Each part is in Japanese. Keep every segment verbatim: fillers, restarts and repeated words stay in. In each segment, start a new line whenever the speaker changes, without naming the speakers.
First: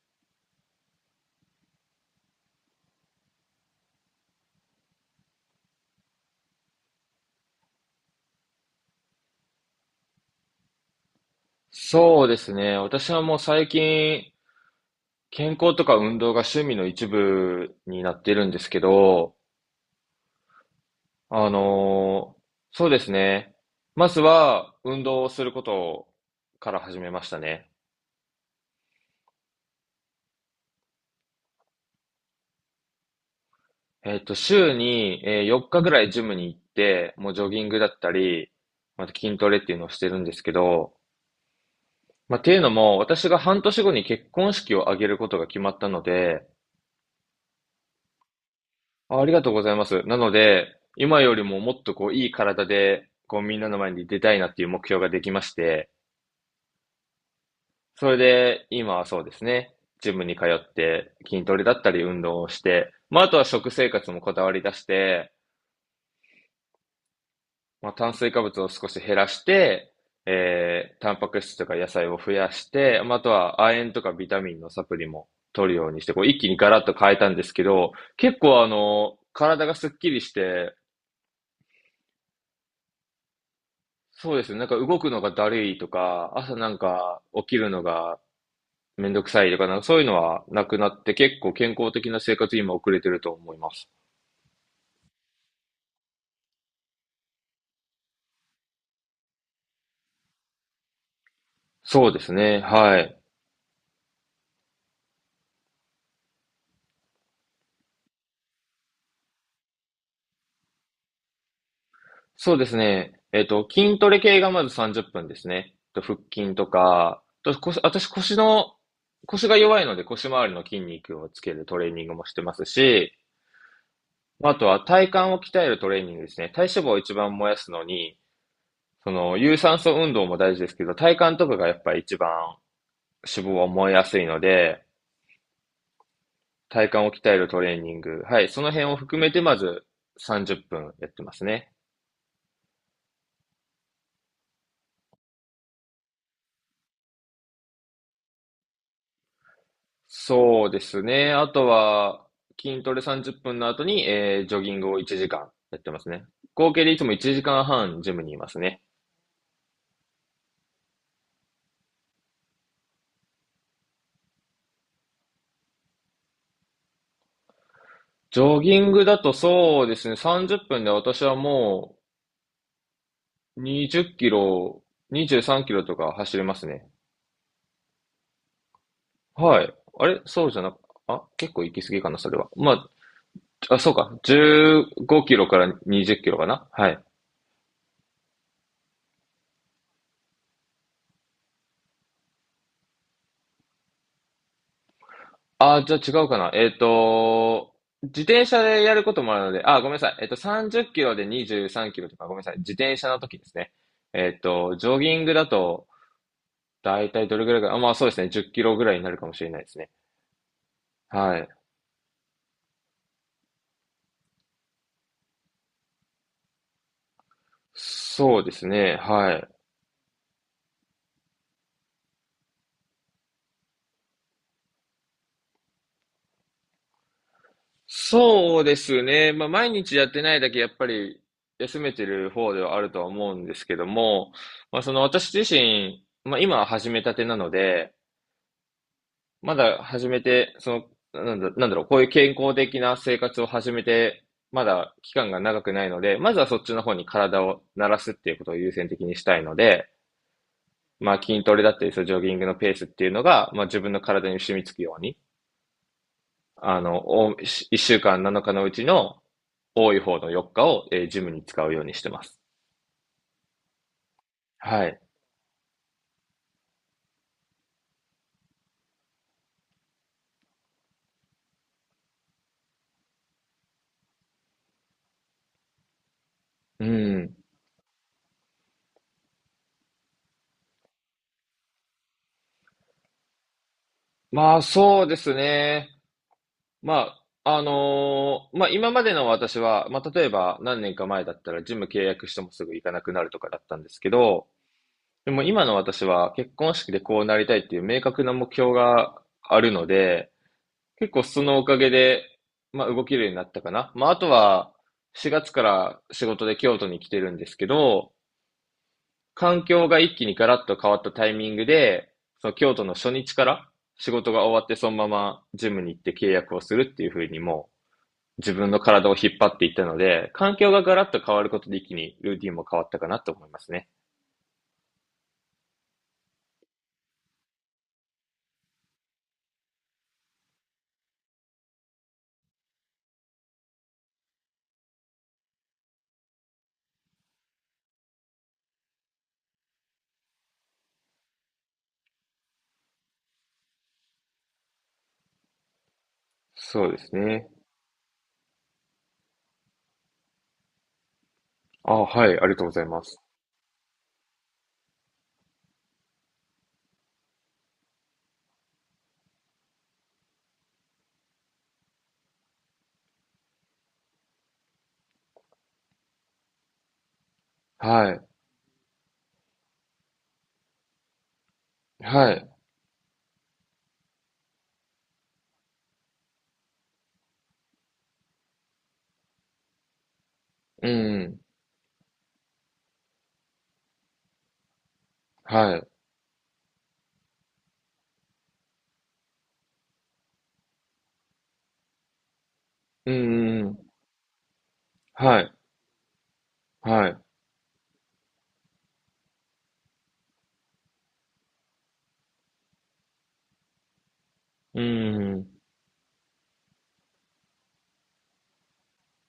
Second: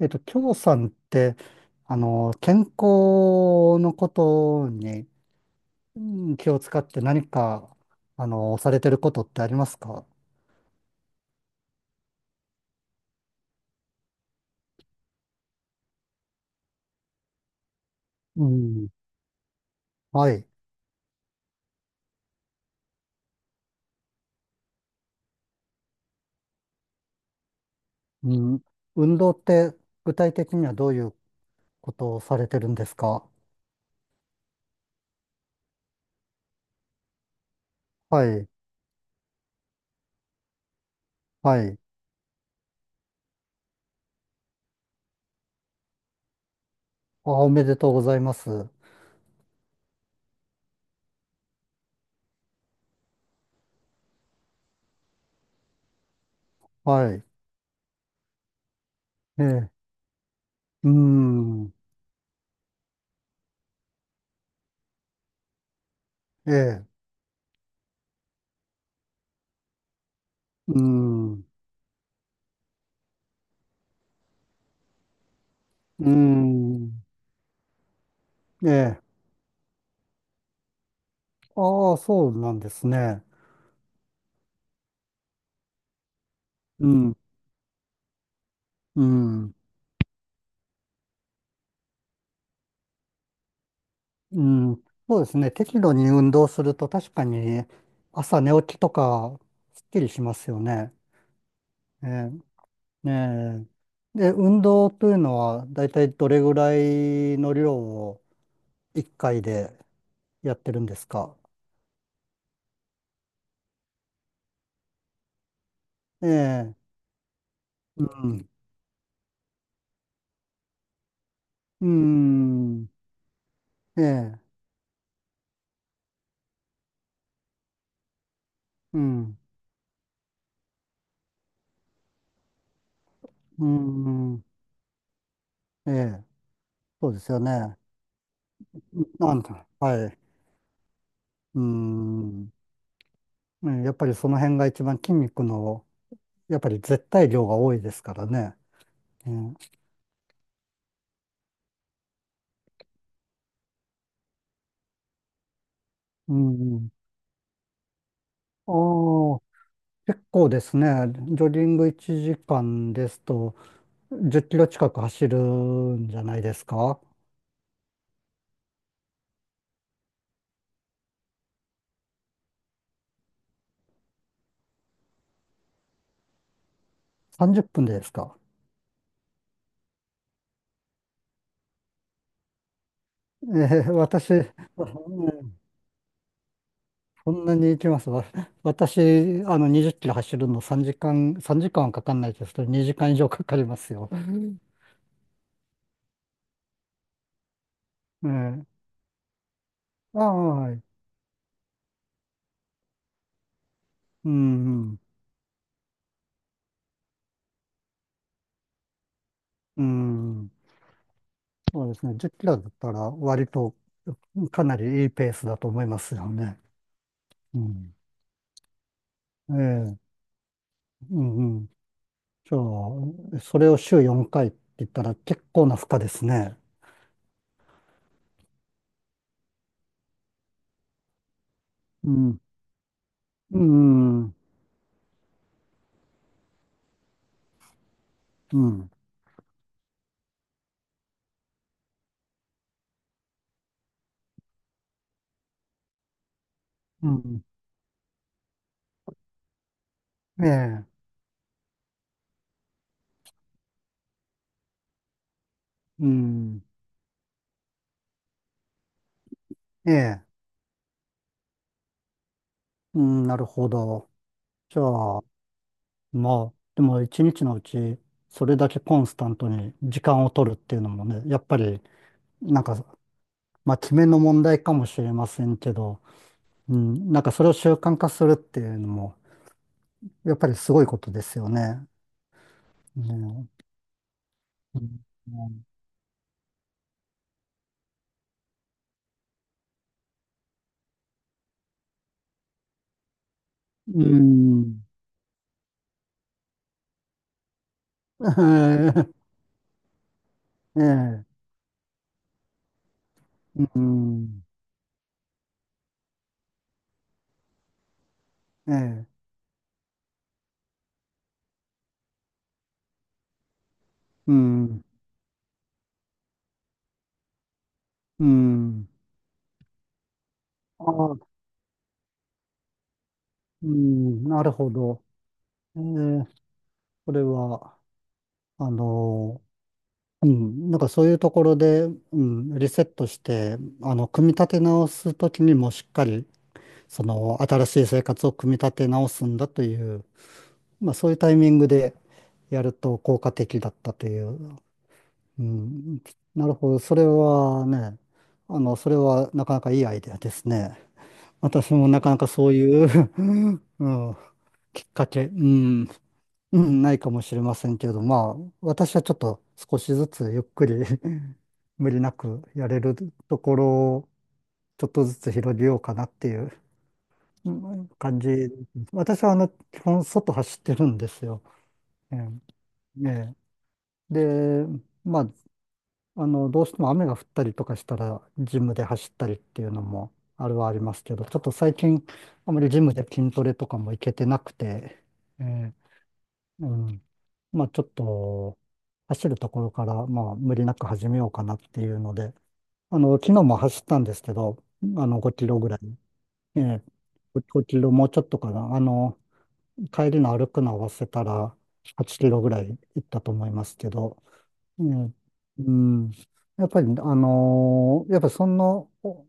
えっと、京さんって、あの、健康のことにうん気を使って何か、あの、されてることってありますか？
そうですね。私はもう最近、健康とか運動が趣味の一部になって
う
るんですけ
ん。
ど、
はい。
あのーそうですね。まずは、運動をすることから始めましたね。
うん。運動って具体的にはどういうことをされてるんですか？
えっと、週に、えーよっかぐらいジムに行って、もうジョギングだった
はい。
り、また筋トレっていうのをしてるんですけど、
はい。
まあ、っていうのも、私が半年後に結婚式を挙げることが決まったので、
あ、おめでとうございます。
あ、ありがとうございます。なので、今よりももっとこう、いい体で、こう、みんなの前に出たいなっていう目標ができまして、
はい。
それで、今はそうで
え
す
え。
ね、ジムに通っ
う
て筋トレだ
ん。
ったり運動をして、まあ、あとは食生活もこだわり出して、
ええ。
まあ、炭水化物を少し減らして、
う
えー、タンパク
ん。
質とか野菜を増やして、まあ、あとは亜鉛とかビタミンのサプリも取るようにし
う
て、こう、一気にガラッと
ん。
変えたんですけど、結構あ
ええ。
の、体がスッキリして、
ああ、そうなんですね。
そうですね。なんか動くのがだるいとか、朝なん
うん。
か起きるのが
う
めんどくさい
ん。
とか、なんかそういうのはなくなって結構健康的な生活に今送れてると思います。
うん、そうですね。適度に運動すると確かに朝寝起きとかすっきりしますよね。え
そうで
え。
すね。はい。
ねえ。で、運動というのはだいたいどれぐらいの量をいっかいでやってるんですか？
そうですね。えっと、筋トレ系がまずさんじゅっぷんですね。と腹
え
筋と
え、
か、と腰
う
私腰
ん、
の、腰が弱いので腰周りの筋肉をつけるト
う
レーニングもしてます
ん、
し、
ええ、
まあとは体幹を鍛えるトレーニングですね。体脂肪を一番燃やすのに、
う
その
ん、
有酸素運動も大事ですけど、体幹とかがやっぱり一番脂肪
う
は燃えやすいの
ん、
で、
ええ、
体幹
そ
を
うで
鍛
す
え
よ
るトレ
ね。
ーニング。はい。その辺を含め
な
て、
ん
ま
だ、
ず
はい、
さんじゅっぷんやってます
う
ね。
ん、ね、やっぱりその辺が一番筋肉の、やっぱり絶対量が多いですからね。ね。
そうですね。あとは、筋トレさんじゅっぷんの後に、えー、ジョギングをいちじかんやってますね。
う
合計
ん。
でいつもいちじかんはんジムにいます
あ
ね。
あ、結構ですね。ジョギングいちじかんですと、じゅっキロ近く走るんじゃないですか？
ジョギングだとそうですね、さんじゅっぷんで私はもうにじゅっキロ、にじゅうさんキロとか走れますね。
さんじゅう 分でですか？
はい。あれそうじゃなく、あ、結構行き過ぎかな、それは。まあ、あ、
え
そ
ー、
うか。
私、う
15キ
ん、
ロからにじゅっキロかな。はい。
そんなに行きます。わ私、あの、にじゅっキロ走るのさんじかん、さんじかんはかかんないですけど、にじかん以上かかりますよ。
あ、じゃあ違うかな。えっと、自
え
転車
え、
でやることもあるので、あ、ごめんなさい。
あ
えっ
あ、
と、
は
30
い。
キロでにじゅうさんキロとか、ごめんなさい。自転車の時ですね。
うん、
えっと、
う
ジョ
ん、
ギングだと、だいたいどれぐらいか、あ、まあそうですね。じゅっキロぐらいになるかもしれないです
う
ね。
ん、
はい。
そうですね。じゅっキロだったら割とかなりいいペースだと思いますよね。うん、
そうですね。はい。
ええ、うん、うん。じゃあ、それを週よんかいって言ったら結構な負荷ですね。
そうですね。まあ、毎日やってないだけ、やっぱり休めて
う
る
ん、
方ではあるとは思うんで
う
すけど
ん、う
も、
ん、
まあ、その私自身、まあ、今は始めたてなので、
うん、
まだ始めて、その、なんだ、なんだろう、こういう健康的な生活を始めて、まだ期間が長くないので、まずはそっちの方に
う
体
ん。
を慣らすっていうことを優先的にしたいので、
ええ、
まあ、筋トレだったり、そのジョギングのペースっていうのが、まあ、自分の体に染みつくように、
うん、
あの、お、一週間なのかのうちの、
え
多い方
え、
のよっかを、えージムに使うようにしてます。
うん、なるほど。じゃ
はい。
あ、まあ、でも一日のうち、それだけコンスタントに時間を取るっていうのもね、やっぱり、なんか、まあ、決めの問題かもしれませんけど、う
う
ん、なんか
ん。
それを習慣化するっていうのも、やっぱりすごいことですよね。ね。
まあ、
う
そ
ん
うですね。まあ、あのーまあ、今までの私は、まあ、例えば何年か前だったらジム契約してもすぐ行かなくなるとかだったんです
う
けど、
ん。
でも今の私は結婚式でこうなりたいっていう明確な目標 があるので、
え
結構
え、
そのおかげで、まあ、動けるようになったか
う
な。まあ、あと
ん、
は、しがつから仕事で京都に来てるんですけど、
ええ、
環境が一気にガラッと変わったタイミングで、その京都の初日から仕事
う
が終わって
ん、
そのままジムに行って契約をするっていう風にも
う
う自分の
ん。
体を引っ張っていったので、環境が
あ
ガラッと
あ、
変わることで一気にルーティンも変わったかなと思いま
う
すね。
ん、なるほど。ええ、それは、あの、うん、なんかそういうところで、うん、リセットして、あの、組み立て直すときにもしっかり、その、新しい生活を組み立て直すんだという、まあそういうタイミングでやると効果的だったという。うん、なるほど。
そう
そ
で
れ
すね。
はね、あの、それはなかなかいいアイデアですね。私も
あ、
な
は
かなか
い、あ
そう
りがとうござ
い
いま
う
す。
うん、きっかけ、うん、うん、ないかもしれませんけれど、まあ、私はちょっと少しずつゆっくり 無理なくやれるところをちょっとずつ広げようかなっていううん
は
感
い。
じ。私はあの、基本外走ってるんですよ。え
はい。
え、ええ。で、まあ、あの、どうしても雨が降ったりとかしたら、ジムで走ったりっていうのもあるはあり
う
ますけ
ん
ど、ちょ
ん。
っと最近、あまりジムで筋トレとかも行けてなくて、え
はい。
ーうん、まあちょっと、走るところから、まあ無理なく始めようかなっていうので、あ
う
の、昨日も
んう
走っ
ん。
たんですけど、あの、5
は
キ
い。
ロぐらい、え
はい。
5、ごキロもうちょっとかな、あの、帰りの歩くの合わせたら、はちキロぐらい行ったと思いますけど、ええ、
う
うん。やっぱり、あのーやっぱその、お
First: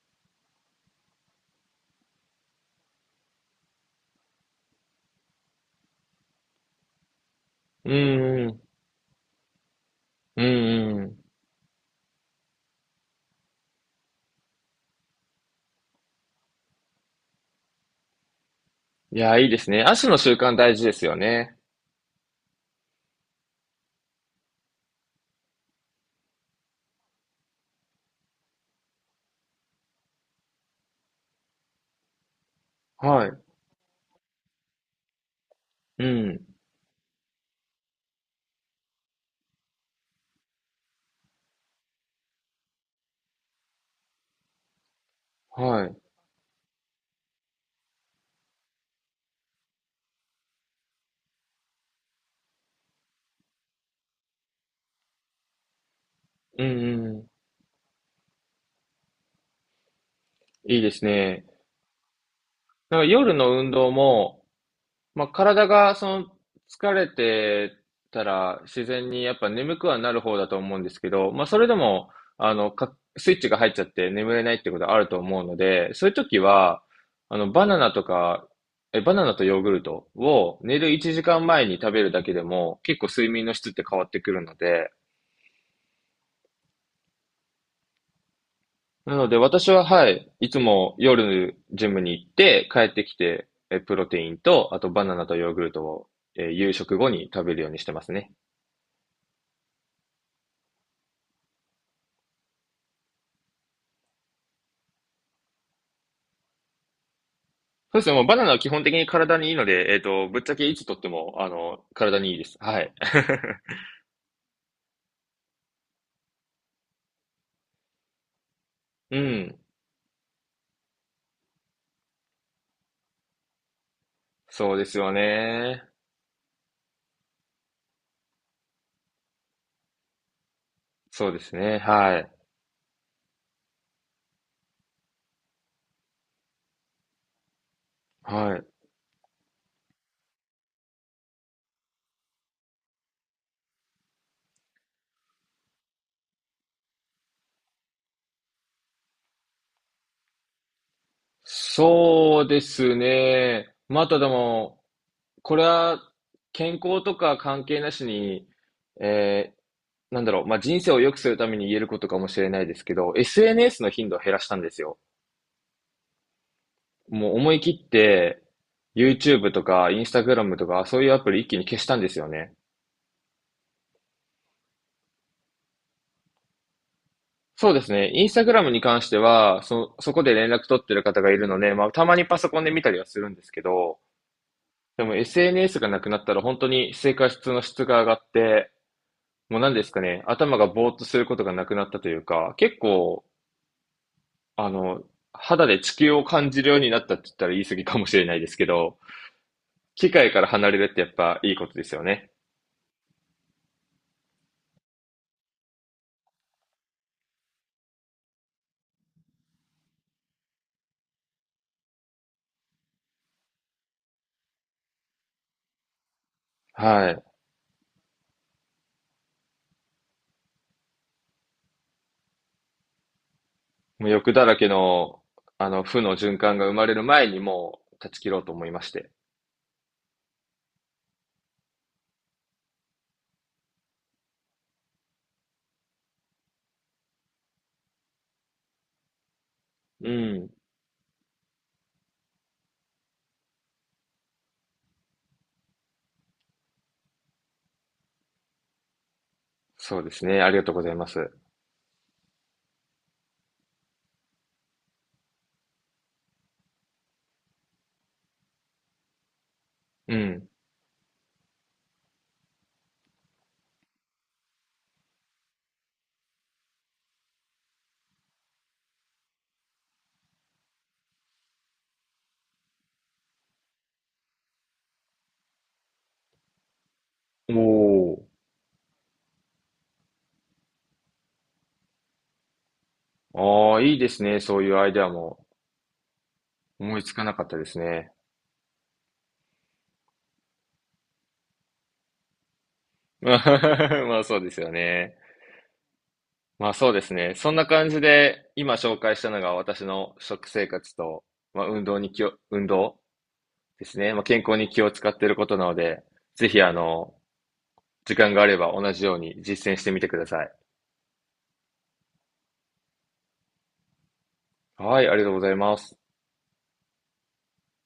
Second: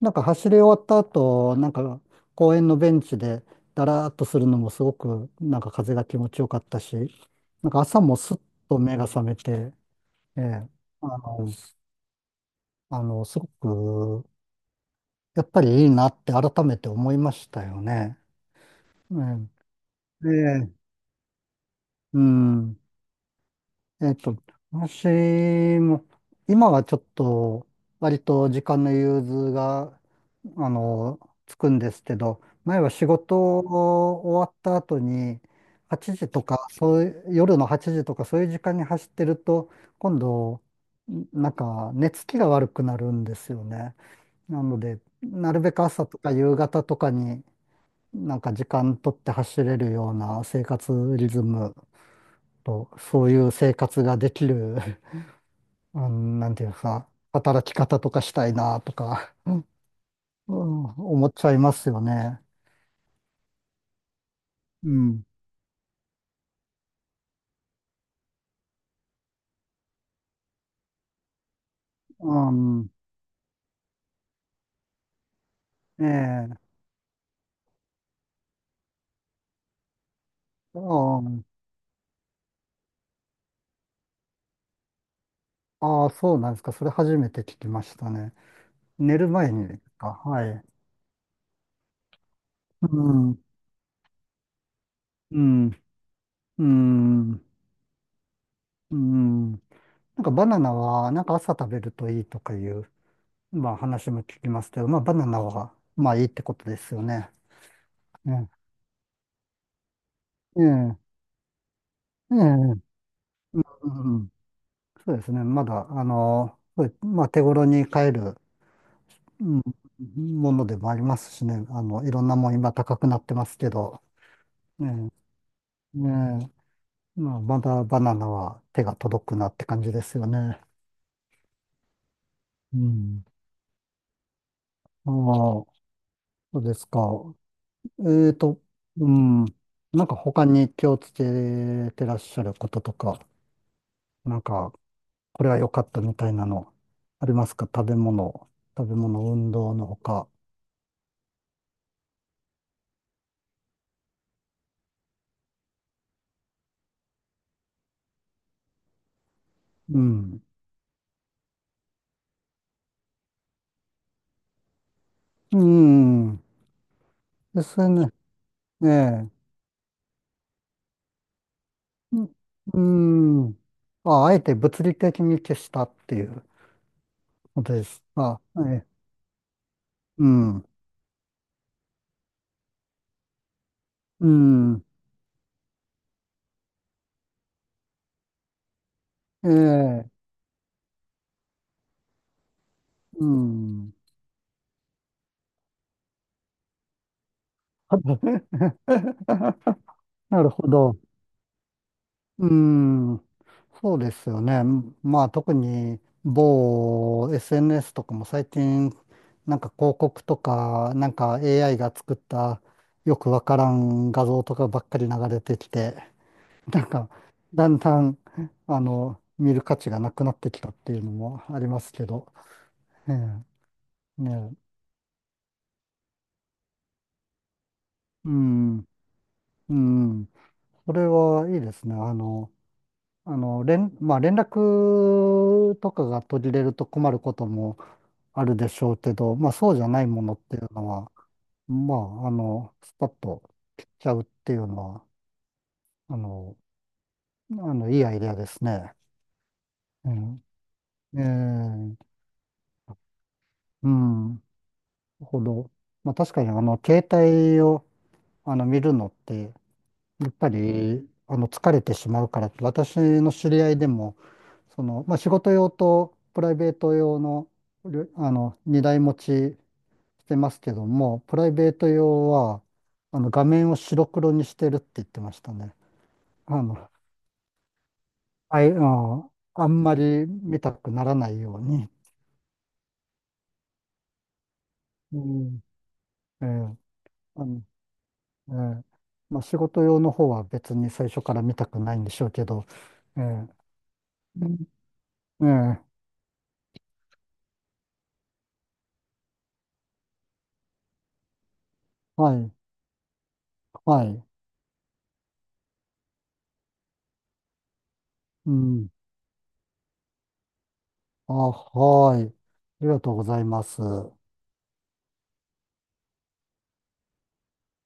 なんか走り終わった後、なんか公園のベンチでだらーっとするのもすごく、なんか風が気持ちよかったし、なんか
ん
朝もすっ
う。
と目が覚めて、え
うんう
え、
んうん。うんう
あ
ん。
の、あの、すごく、やっぱりいいなって改めて思いましたよね。え
いや、いいですね。足の
え、え
習慣大事
え、
ですよね。
うん。えっと、私も、今はちょっと、割と時間の融通が、あの、つくんですけど、前は仕
は
事
い。
を終わった後に、
う
はちじと
ん。
か、そういう、夜のはちじとか、そういう時間に走ってると、今度、なんか、寝つきが悪くなるんですよね。なので、なるべく
はい。
朝とか夕方とかに、なんか時間取って走れるような生活リズムと、そういう生活ができるうん、なん
う
ていう
ん
か、
う
働き方とかしたいなとか、う
ん。いい
ん、
です
思っ
ね。
ちゃいますよね。
なんか夜の運動も、
う
ま
ん。
あ、体がその疲れてたら自然にやっぱ眠くはなる方だと思うんですけど、まあ、それでも、
う
あの、
ん。
か、スイッチが入っちゃって眠れないってことあると思うので、
え
そういう時
え。
は、あの、バナナとか、え、バナナとヨーグルトを寝る1
う
時
ん。
間前に食べるだけでも結構睡眠の質って変わってくるので、
ああ、そうなんですか。それ初めて聞きましたね。
な
寝
の
る
で、
前に
私
です
は、は
か？
い、
は
いつ
い。
も夜ジムに行って、帰
う
ってき
ん。
て、え、プロテインと、あとバナナと
う
ヨーグ
ん。
ルトを、えー
う
夕食後に食
ん。
べるようにしてますね。
うん。なんかバナナは、なんか朝食べるといいとかいう、まあ話も聞きますけど、まあバナナは、まあいいってことですよね。
そうですね、もうバナ
ね。
ナは基本的に体にいいので、えっと、ぶっちゃ
え
けいつと
え。
っても、あの、体にい
え
いです。は
え。
い。
うん。そうですね。まだ、あの、そう、まあ、手頃に買える、
う
う
ん。
んものでもありますしね。あの、いろんなもん今高くなってますけど、
そうですよ
ね
ね。
え、ねえ、まあ、まだバナナは手が届くなって感じですよね。
そうですね。はい。
うん。ああ、そうですか。えっ
は
と、
い。
うん。なんか他に気をつけてらっしゃることとか、なんか、これは良かったみたいなの、ありますか？食べ物、食べ物、運動のほか。
そうですね。またでも、これは健康とか関係なしに、え
う
なんだろ
ん。
う、まあ、人生を良くするために言えることかもしれないですけど、エスエヌエス の頻度を減らしたんですよ。
うん。
もう思い
で
切っ
すね。
て、
ええ。
YouTube とか Instagram とか、そういうアプリ一気に消したんです
う
よ
ん。
ね。
うん。あ、あえて物理的に消したっていうこ
そ
と
うで
で
す
す。
ね。
あ、
Instagram
え
に
え。
関しては、そ、そこ
う
で連
ん。
絡取ってる方がいるので、まあ、たまにパソコンで見たりはするんですけど、
うん。
でも エスエヌエス がなくなったら本当に生活の質が上がって、
え
もう何ですか
え。
ね、頭がぼーっとすることがなくなったというか、結構
うん。
あの、肌で地球を感じるようになったって言ったら言い過ぎかもしれないですけ ど、機械か
な
ら
るほ
離れるっ
ど。
てやっぱいいことですよね。
うん。そうですよね。まあ特に某 エスエヌエス とかも最近なんか広告とかなんか エーアイ が作ったよくわからん画像とかばっかり流れてきて、なんか、
はい。
だんだん、あの、見る価値がなくなってきたっていうのもありますけど、ええ、
もう
ね
欲だ
え、
らけの、あの、負の循環が生まれる前にもう断ち切
う
ろうと思い
ん、
まして。
うん、それはいいですね。あの、あの、連、まあ、連絡とかが途切れると困ることもあるでしょうけど、まあ、そうじゃない
う
ものっ
ん。
ていうのは、まあ、あの、スパッと切っちゃうっていうのは、あの、あの、いいアイデアですね。
そうで
う
すね。ありが
ん、
とうございま
え
す。
え、うん、なるほど。まあ、確かに、あの、携帯を、あの、見るのって、
う
やっ
ん。
ぱり、あの、疲れてしまうからって、私の知り合いでも、その、まあ、仕事用とプライベート用の、りょあの、二台持ちしてますけども、プライベート用は、あの、画面を白黒にしてるって言ってましたね。あの、
お
あい、あのあんまり見たくならないように。
お。ああ、いいですね。そういうアイデア
う
も
ん。ええ。
思いつかなか
あ
った
の、
ですね。
ええ、まあ、仕事用の方は別に最初から見たくないんでしょうけど、ええ、
まあそうです
う
よね。
ん、ええ、
まあそうですね。そんな感じで、今紹介したのが私の食生活と、まあ運動に気を、
はい、
運動です
は
ね。まあ
い、
健康に気を使っていることなので、ぜひあの、時間があ
う
れば
ん、
同じように実践してみてください。
あ、はい、ありがとうございます。
はい、ありがとうございます。